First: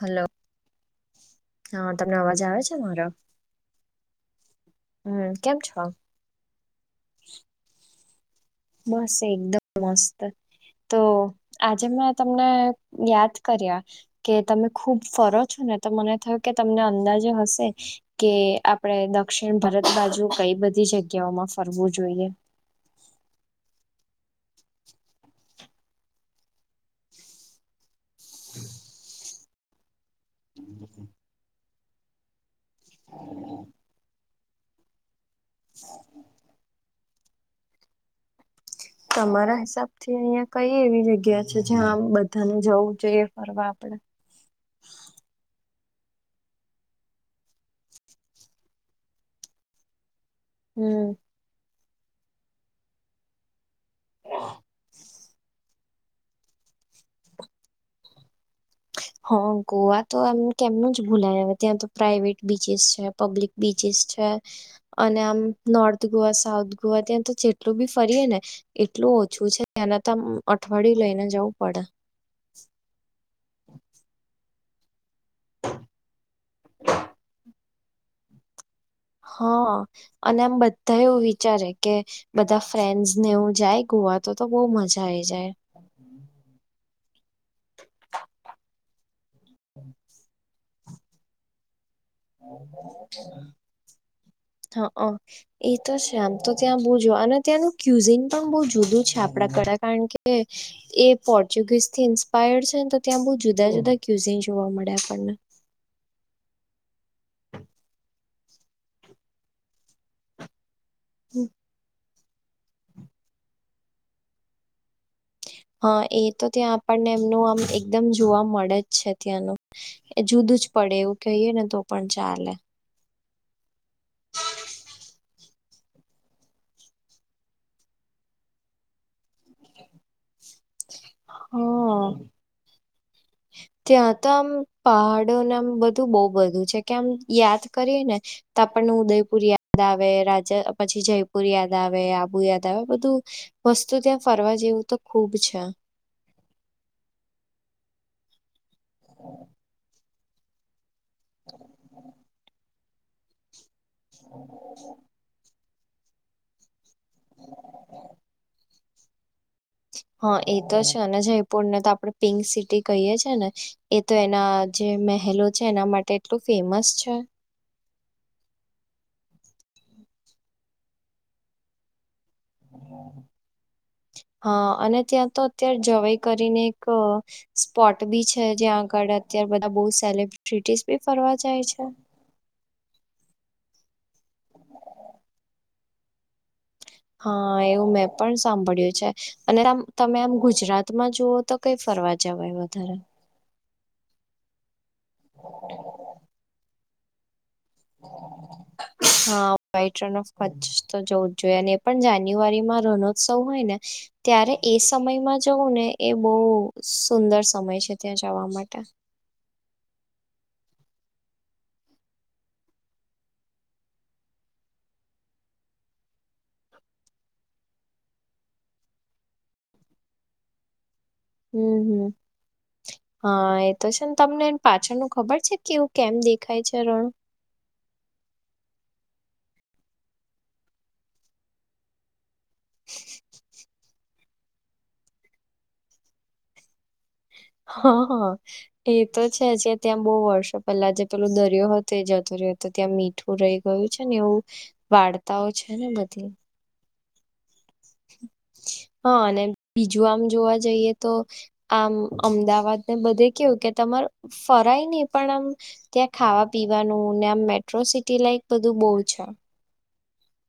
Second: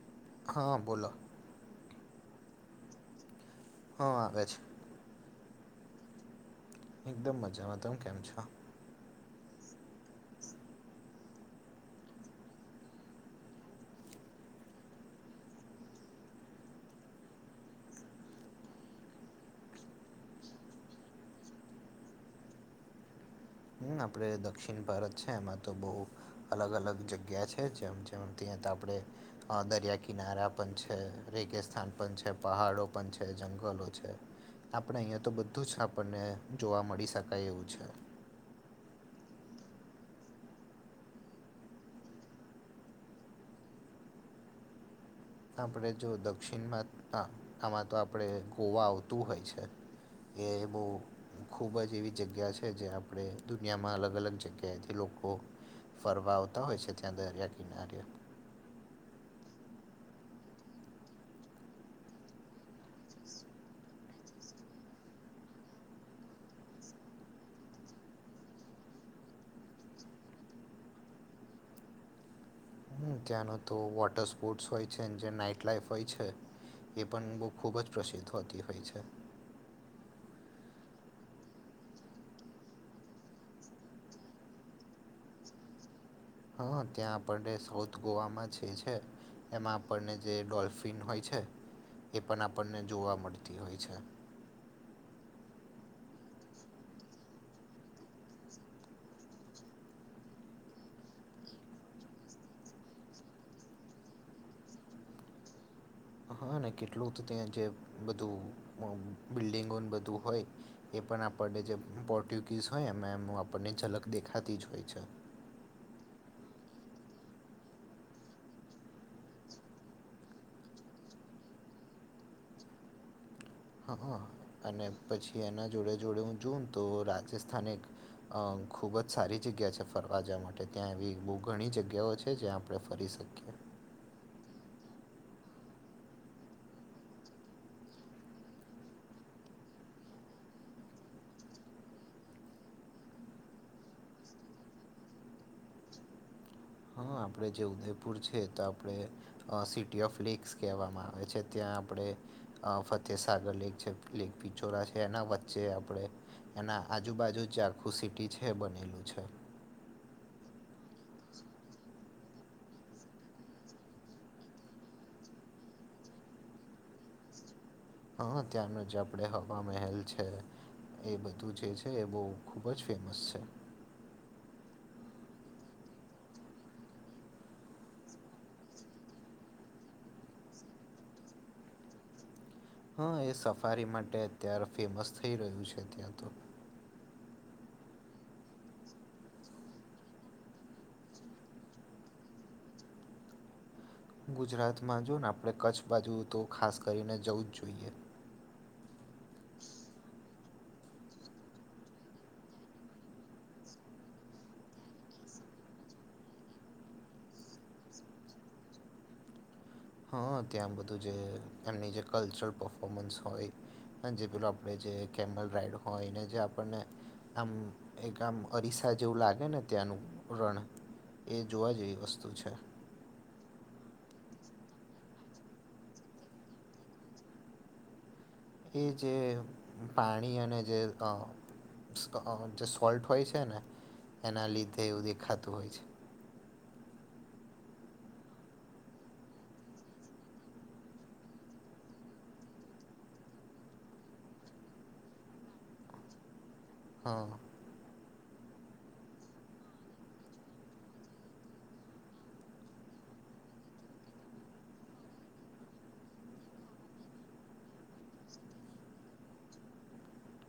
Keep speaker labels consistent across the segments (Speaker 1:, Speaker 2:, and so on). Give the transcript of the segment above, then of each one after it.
Speaker 1: Hello
Speaker 2: હા બોલો
Speaker 1: હા તમને અવાજ આવે છે મારો
Speaker 2: હા આવેે છે
Speaker 1: હમ કેમ છો
Speaker 2: એકદમ મજામાં તમે કેમ છો
Speaker 1: બસ એકદમ મસ્ત તો આજે મેં તમને યાદ કર્યા કે તમે ખુબ ફરો છો ને તો મને થયું કે તમને અંદાજે હશે કે આપડે દક્ષિણ ભારત બાજુ કઈ બધી જગ્યાઓમાં ફરવું જોઈએ
Speaker 2: આપડણે દક્ષિણ ભારત છે એમાં તો બહુ અલગ અલગ જગ્યા છે જેમ જેમ ત્યાં તો આપણે દરિયા કિનારા પણ છે રેગસ્થાન પણ છે પહાડો પણ છે જંગલો છે આપણે અહીિયાયા તો બધું બધું જ આપણને જોવા મળી શકાય એવું છે
Speaker 1: તમારા હિસાબ થી અહિયાં કઈ એવી જગ્યા છે જ્યાં આમ બધાને જવું જોઈએ ફરવા આપડે
Speaker 2: આપણે જો દક્ષિણમાં આમાં તો આપણે ગોવા આવતું હોય છે એેળમું
Speaker 1: હમ
Speaker 2: ખૂબ જ એવી જગ્યા છે જે આપણે દુનિયામાં અલગ અલગ જગ્યાએથી લોકો ફરવા આવતા હોય છે ત્યાં દરિયા કિનારે
Speaker 1: હા ગોવા તો એમ કેમનું જ ભૂલાય હવે ત્યાં તો પ્રાાઈવેટ બીચસ છે પબ્લિક બીચિસ છે અને આમ નોર્થ ગોવા સાઉથ ગોવા ત્યાં તો જેટલું બી ફરીએે ને એટલું ઓછું છે એને તો અઠવાડિયું લઈને જવું પડે
Speaker 2: હમ ત્યાંનો તો વોટર સ્પોર્ટ્સ હોય છે જે નાઈટ લાઈફ હોય છે એ પણ બહુ ખૂબ જ પ્રસિદ્ધ હોતી હોય છે
Speaker 1: હા અને આમ બધા એવું વિચારે કે બધા ફ્રેન્ડસ ને હું જાય ગોવા તો તો બહ મજા આઈ જાય
Speaker 2: હા ત્યાં આપણને સાઉથ ગોવામાં છે છે એમાં આપણને જે ડોલ્ફ પિન હોય છે એ પણ આપણને જોવા મળતી હોય છે
Speaker 1: હા હ એ તો શમ તો ત્યાં બહુ જોવા અને ત્યાંનું ક્યુઝિન પણ બહુ જુદું છે આપડા કળ કારણ કે એ પોર્ચુગીઝ થી ઇન્સ્પાયર્ડ છે ને તો ત્યાં બહુ જુદા જુદા ક્યુઝિન જોવા મળે આપણને
Speaker 2: હા ને કેટલું તો ત્યાં જે બધું બિલ્ડિંગોને બધું હોય એ પણ આપણને જે પોર્ટ્યુગીઝ હોય એમાં એમ આપણને ઝલક દેખાતી જ હોય છે
Speaker 1: હા એ તો ત્યાં આપણને એમનું આમ એકદમ જોવા મળે જ છે ત્યાંનું એ જુદું જ પડે એવું કહીએ ને તો પણ ચાલે
Speaker 2: હ હ અને પછી એના જોડે જોડે હું જુમતો રાજસ્થાન એક અ ખુબ જ સારી જગ્યા છે, ફરવા જાવા માટે ત્યાં એવી બો ઘણી
Speaker 1: હા.
Speaker 2: જગ્યાઓ છે, જ્યાં આપણે ફરી શક
Speaker 1: ત્યાં તો આમ પહાડો ના બધું બો બધું છે, કે આમ યાદ કરીએ ને ત આપણને ઉદયપુર યાદ આવે રાજા પછી જયપુર યાદ આવે આબુ યાદ આવે બધું વસ્તુ ત્યાં ફરવા જેવું તો ખુબ છે.
Speaker 2: હા આપડે જે ઉદયપુર છે, તો આપણે સિટી ઓફ લેક્સ કહેવામાં આ વે છે, ત્યાં આપણે અ ફતેસાગર લેક છે, લેક પિચોરા છે, એના વ ચે આપણે એના આજુબાજુ જે આખું સિટી છે, બનેલું છે.
Speaker 1: હ એ તો છે, અને જયપુર ને તો આપણે પિંક સિટી કહીય છે, ને એ તો એના જે મહેલો છે, એના માટે એટલું ફેમસ છે.
Speaker 2: હ તયાંનો જ આપણે હવા મહેલ છે, એ બધું જે છે, એ બો ખૂબ જ ફેમસ છે.
Speaker 1: હ અને ત્યાં તો અત્યારે જવાઈ કરીને એક સ્પોટ બી છે, જ્યાં આગળ અત્યારે બધા બો સેલિબ્રિટીસ બી ફરવા જાય છે.
Speaker 2: હ એ સફારી માટે અત્યારે ફેમસ થઈ રહ્યું છે, ત્યાં તો
Speaker 1: હ એવું મેં પણ સાંભળ્યું છે, અને આમ તમે આમ ગુજરાતમાં જુઓ તો કઈ ફરવા જવાય વધારે
Speaker 2: ગુજરાતમાં જો ને આપણે કચ્છ બાજુ તો ખાસ કરીને જવું જ જોઈએ
Speaker 1: હ વ્હાઈટ રન ઓફ કચ તો જવું જ જોઈએ ને એ પણ જાન્યુઆરીમાં રણોત્સવ હોય ને ત્યારે એ સમયમાં જવું ને એ બો સુંદર સમય છે, ત્યાં જવા માટે
Speaker 2: હ ત્યાં બધું જે એમની જે કલ્ચરલ પફોર્મન્સ હોય હાજી પેલો આપણે જે કેમલ રાઈડ હોય એને જે આપણને આમ એક આમ અરીસા જેવું લાગે ને ત્યાંનું રણ એ
Speaker 1: હમ
Speaker 2: જોવા જેવી
Speaker 1: હમ.
Speaker 2: વસ્તુ છે
Speaker 1: હા એ તો છે, ને તમને પાછળનું ખબર છે, કેવું કેમ દેખાય છે, રણ
Speaker 2: એ જે પાણી અને જે અ જે સોલ્ટ હોય છે, ને એના લીધે એવું દેખાતું હોય છે.
Speaker 1: હ હ. એ તો છે, જે ત્યાં બો વર્ષો પહેલા જે પેલું દરિયો હતો એ જતો રહ્યો હતો ત્યાં મી ઠું રહી ગયું છે, ને એવું વાર્તાઓ છે, ને બધી
Speaker 2: હ.
Speaker 1: હ અને બીજું આમ જોવા જઈએ તો આમ અમદાવાદ ને બધે કેવું કે તમાર ફરાય ની પણ આમ ત્યાં ખાવા પીવાનુંને આમ મેટ્રો સિટી લાઈક બધું બો છે.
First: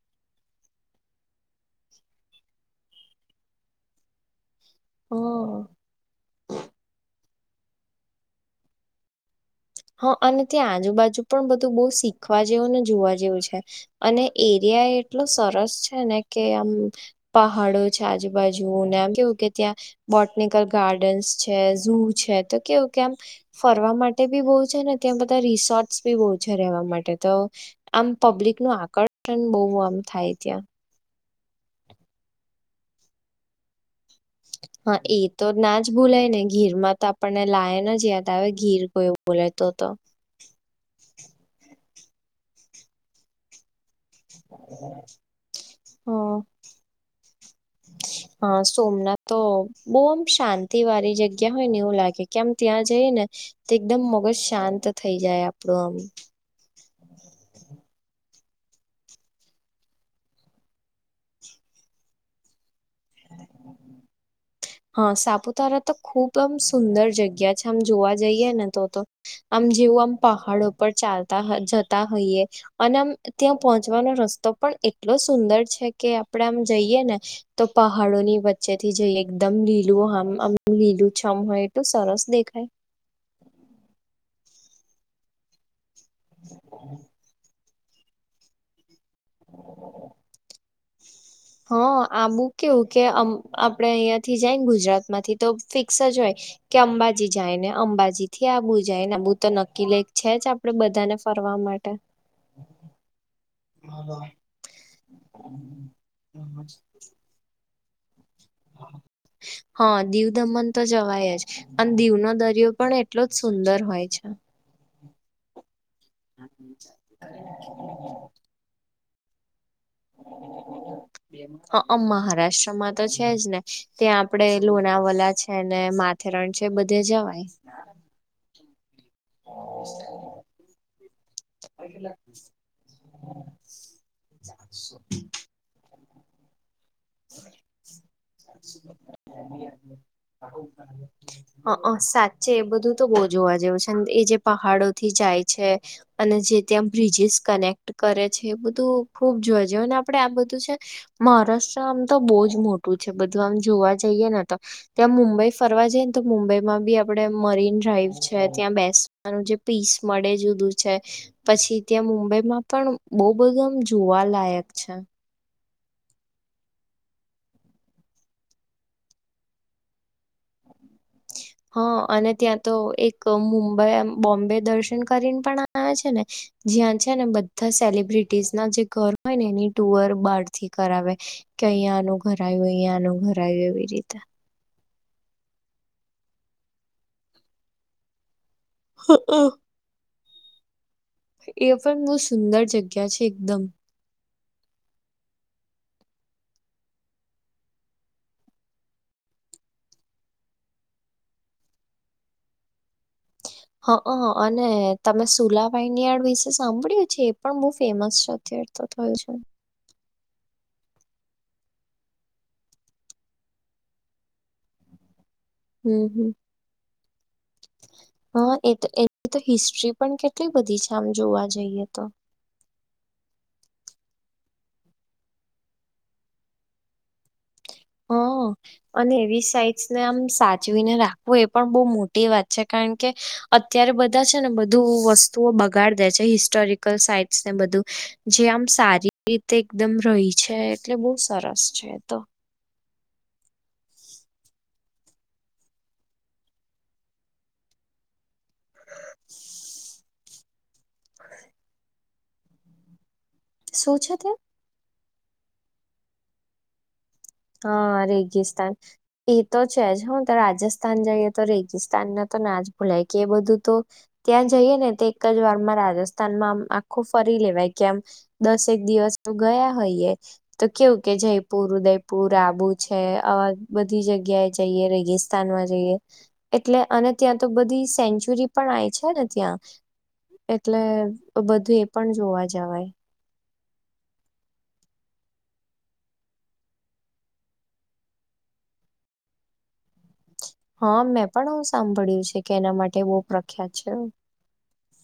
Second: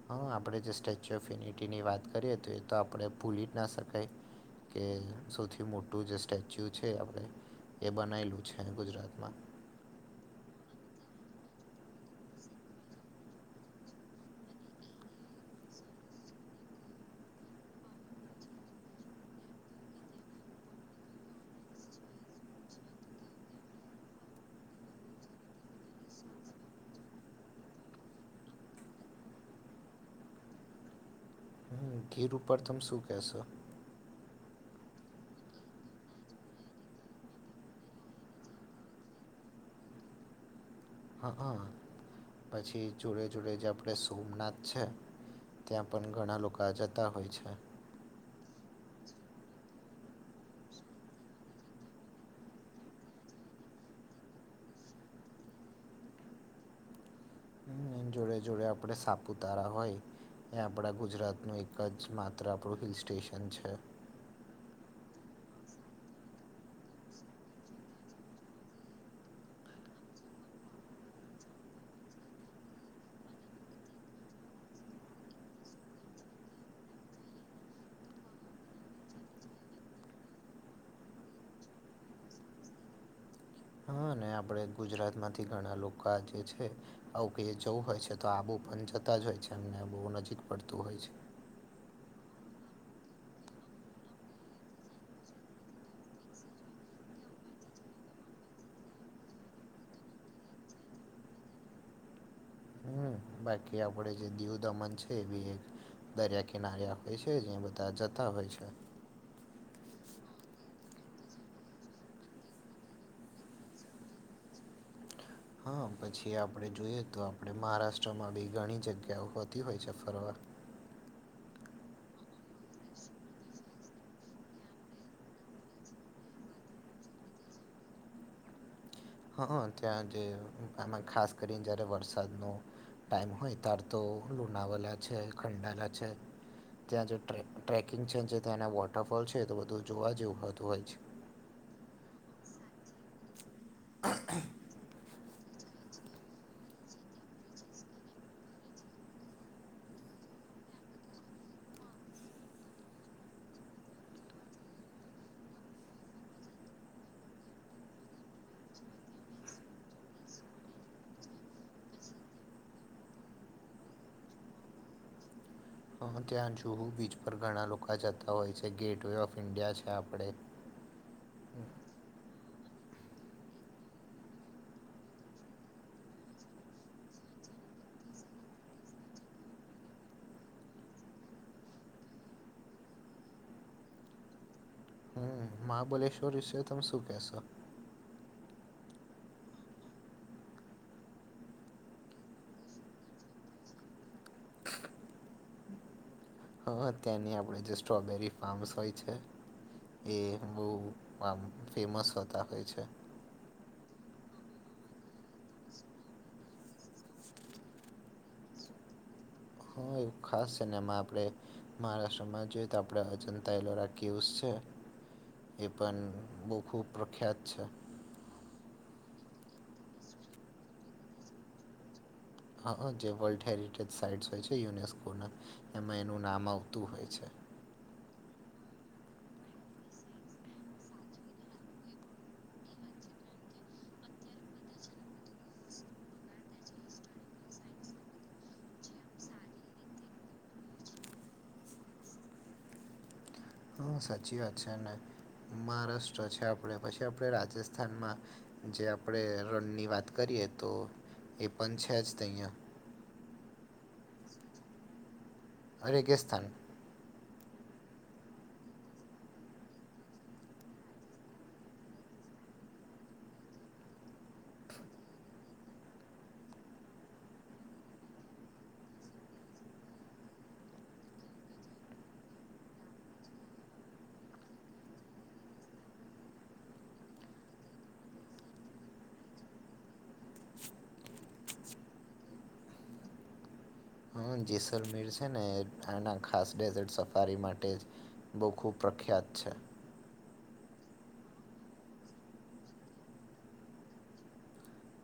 Speaker 2: હા આપણે જે સ્ટેચ્યુ ઓફ યુનિટીની વાત કરીએ તો એ તો આપણે ભૂલી જ ના શકાય. કે
Speaker 1: હમ
Speaker 2: સૌથી મોટું જે સ્ટેચ્યુ છે, આપણેે એ બનાયલું છે, ગુજરાતમાં
Speaker 1: હ અને ત્યાં આજુબાજુ પણ બધું બો શીખવા જેવું ને જોવા જેવું છે. અને એરિયા એટલો સરસ છે, ને કે આમ પહાડો છે, આજુબાજુને એમ કેવું કે ત્યાં બોટનિકલ ગાર્ડન્સ છે, ઝુ છે, તો કેવું કે આમ ફરવા માટે બી બો છે, ને ત્યાં બધા રિસોર્ટ બી બો છે, રહેવા માટે તો આમ પબ્લિકનું આકર્ષણ બો આમ થાય ત્યા
Speaker 2: હમ ગીર ઉપર તમે શું કેશો? હ [unintelligible]
Speaker 1: હા એ તો ના જ ભૂલાય ને ગીરમાં તો આપણને લાયન જ યાદ આવે ગીર કોઈ બોલે તો તો
Speaker 2: હા હા પછી જોડે જોડે [unintelligible] આપણે સોમનાથ છે, ત્યાં પણ
Speaker 1: હ
Speaker 2: ઘણા લોકો જતા હોય છે..
Speaker 1: હા સોમનાથ તો બો આમ શાંતિ વાળી જગ્યા હોય ને એવું લાગે કે આમ ત્યાં જએ ને તે એકદમ મગજ શાંત થઇ જાય આપડું આમ
Speaker 2: હમ્મ એને જોડે જોડે આપડે સાપુતારા હોય એ આપણા ગુજરાતનું એક જ માત્ર આપણું હિલ સ્ટેશન છે.
Speaker 1: હા, સાપુતારા તો ખુબ આમ સુંદર જગ્યા છે આમ જોવા જઈએ ને તો તો આમ જેવું આમ પહાડો પર ચાલતા હ જતા હોઈએ. અને આમ ત્યાં પહોંચવાનો રસ્તો પણ એટલો સુંદર છે કે આપડે આમ જઈએ ને તો પહાડો ની વચ્ચે થી જઈએ. એકદમ લીલું હામ આમ લીલું છમ હોય એ તો સરસ દેખાય.
Speaker 2: હા અને આપડે ગુજરાત માંથી ઘણા લોકો જે છે આવું કે છે તો હોય છે તો આવુ પણ જતા જ હોય છે અમને બહુ નજીક પડતું હોય છે.
Speaker 1: હ આબું કેવું કેમ આપડે અહીંયાથી જાય ને ગુજરાત માંથી તો ફિક્સ જ હોય કે અંબાજી જાય ને અંબાજી થી આબુ જાય ને આ બુ તો નક્કી લેક છે જ આપડે બધાને ફરવા માટે.
Speaker 2: હમ્મ, બાકી આપડે જે દીવ દમન છે એ બી એક દરિયા કિનારે આપે છે તે જે બતા જતા હોય છે.
Speaker 1: [inaudible] હા, દીવ દમન તો જવાય જ અને દીવનો દરિયો પણ એટલો જ સુંદર હોય છે.
Speaker 2: હા, પછી આપડે જોઈએ તો આપણે મહારાષ્ટ્રમાં બી ઘણી જગ્યાઓ હોત તી હોય છે ફરવા.
Speaker 1: હ અહ મહારાષ્ટ્રમાં તો છે જ ને ત્યાં આપડે લોનાવાલા છે ને મા છે રણ છે બધે જવાય.
Speaker 2: હા હ ત્યાં જે આમાં ખાસ કરીને જ્યારે વરસાદનો ટાઈમ હોય તાર તો લુનાવેલા છે, ખંડાયેલા છે ત્યાં જે ટ્રે ટ્રેકિંગ છે જે ત્યાંના વોટરફોલ છે તો બધું જોવા જેવું હોતું હોય છે.
Speaker 1: હ અહ સાચે એ બધું તો બહુ જોવા જેવું છે એ જે પહાડોથી જાય છે અને જે ત્યાં બ્રિજીસ કનેક્ટ કરે છે એ બધું ખુબ જોઈજ અને આપડે આ બધું છે મહારાષ્ટ્ર આમ તો બહુજ મોટું છે બધું આમ જોવા જઈએ ને તો ત્યાં મુંબઈ ફરવા જઈ ને તો મુંબઈ માં બી આપડે મરીન ડ્રાઈવ છે ત્યાં બેસ નું જે પીસ મળે જુદું છે. પછી ત્યાં મુંબઈમાં પણ બહુ બધા આમ જોવા લાયક છે.
Speaker 2: તો હું ત્યાં જુહુ બીચ પર ઘણા લોકો જતા હોય છે ગેટવેે ઓફ ઈન્ડિયા છે આપડે
Speaker 1: હા, અને ત્યાં તો એક મુંબઈ બોમ્બે દર્શન કરીને પણ આમ આ છે ને જ્યાં છે ને બધા સેલિબ્રિટીસ ના જે ઘર હોય ને એની ટુઅર બાર થી કરાવે કે અહીંયાનું ઘર આવ્યું અહીયાનું ઘર આવ્યું એવી રીતે.
Speaker 2: હમ્મ, મહાબલેશ્વર વિશે તમે શું કેશો?
Speaker 1: હ અહ. એ પણ બહુ સુંદર જગ્યા છે એકદમ.
Speaker 2: હા અહ ત્યાંની આપડે જે સ્ટ્રોબેરી ફાર્મ્સ હોય છે એ બહુ આમ ફેમસ હોતા હોય છે.
Speaker 1: હા અહ અને તમે સુલા વાઇન યાર્ડ વિશે સાંભળ્યું છે એ પણ બહુ ફેમસ છે અત્યાર તો થોયો છે.
Speaker 2: હ એક ખાસ સેને એમાં આપડે મહારાષ્ટ્રમાં જોઈએ તો આપડે અજંતા એલોરા કેવસ છે. એ પણ
Speaker 1: હમ હમ
Speaker 2: બહુ ખૂબ પ્રખ્યાત છે.
Speaker 1: હા એ તો એ તો હિસ્ટ્રી પણ કેટલી બધી છે આમ જોવા જઈએ તો.
Speaker 2: હા અહ જે વર્લ્ડ હેરિટેજ સાઈટ્સ હોય છે યુનેસ્કોના એમાં એનું નામ આવતું હોય છે.
Speaker 1: હા અ. અને એવી સાઇટ્સ ને આમ સાચવીને રાખવું એ પણ બહ મોટી વાત છે કારણ કે અત્યારે બધા છે ને બધું વસ્તુઓ બગાડ દે છે હિસ્ટોરિકલ સાઈટ્સ ને બધું. જે આમ સારી રીતે એકદમ રહી છે એટલે બહુ સરસ છે તો.
Speaker 2: સાચી વાત છે ને મહારાષ્ટ્ર છે આપણે પછી આપણે રાજસ્થાનમાં. જે આપણે રણની વાત કરીએ તો એ પણ છે જ તહીંયા.
Speaker 1: સુ છે ત્યાં.
Speaker 2: રેગિસ્તાન.
Speaker 1: હા રેગિસ્તાન. એ તો છે જ હ તો રાજસ્થાન જઈએ તો રેગિસ્તાન ના તો ના જ ભૂલાય કે એ બધું તો. ત્યાં જઈએ ને તે એકજ વારમાં રાજસ્થાનમાં આમ આખું ફરી લેવાય કે આમ. દસેક દિવસ તો ગયા હોયએ તો કેવું કે જયપુર ઉદયપૂ. પુર આબુ છે આવા બધી જગ્યાએ જઈએ રેગિસ્તાનમાં જઈએ. એટલે અને ત્યાં તો બધી સેન્ચુરી પણ આય છે ને ત્યાં. એટલે બધું એ પણ જોવા જવાય.
Speaker 2: હ જેસલમીર છે ને આના ખાસ ડેઝર્ટ સફારી માટે. બહુ ખૂબ પ્રખ્યાત છે.
Speaker 1: હા મેં પણ આવું સાંભળ્યું છે કે એના માટે બહુ પ્રખ્યાત છે.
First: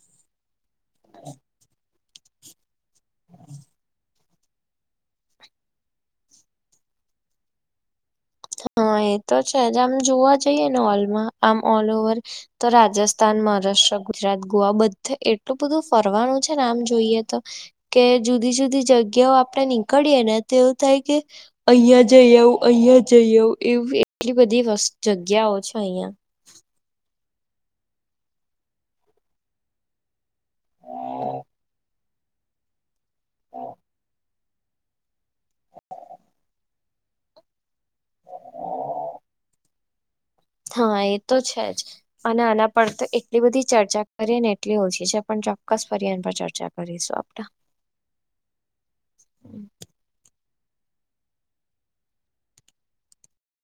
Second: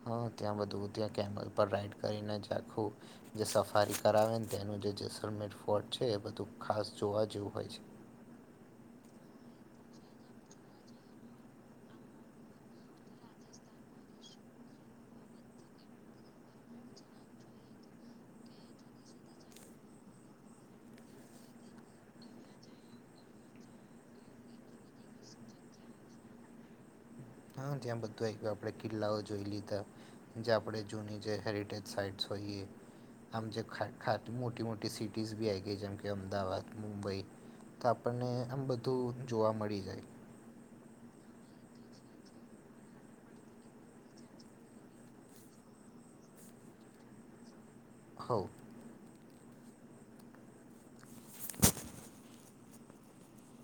Speaker 2: હા ત્યાં બધું ત્યાં કેમલ પર રાઈડ કરીને ચખું જે સફારી કરાવે ને. તેનું જે જસલમેર ફોર્ટ છે એ બધું ખાસ જોવા જેવું હોય છે.
Speaker 1: હા એ તો છે જ આમ જોવા જઈએ ને ઓલમાં આમ ઓલ ઓવર. તો રાજસ્થાન મહારાષ્ટ્ર ગુજરાત ગોવા બધે એટલું બધું ફરવાનું છે આમ જોઈએ તો. કે જુદી જુદી જગ્યાઓ આપડે નીકળીએે ને તો એવું થાય કે. અહિયાં જઈ આવઉ અહિયાં જઈ આવઉ એવી એટલી બધી જગ્યાઓ છે અહિયાં.
Speaker 2: હા ત્યાં બધું એક આપણે કિલ્લાઓ જોઈ લીધા. જે આપણે જૂની જે હેરિટેજ સાઇટ્સ હોઈએ. આમ જે ખા ખા મોટી મોટી સિટીઝ બી આઇ ગઈ જેમ કે અમદાવાદ મુંબઈ. તો આપણને આમ બધું જોવા મળી જાય.
Speaker 1: હા એ તો છે જ. અને આના પર તો એટલી બધી ચર્ચા કરીએ ને એટલી ઓછી છે પણ ચોક્કસ ફરી એ પર ચર્ચા કરીશું આપડે.
Speaker 2: હવ.
Speaker 1: [inaudible]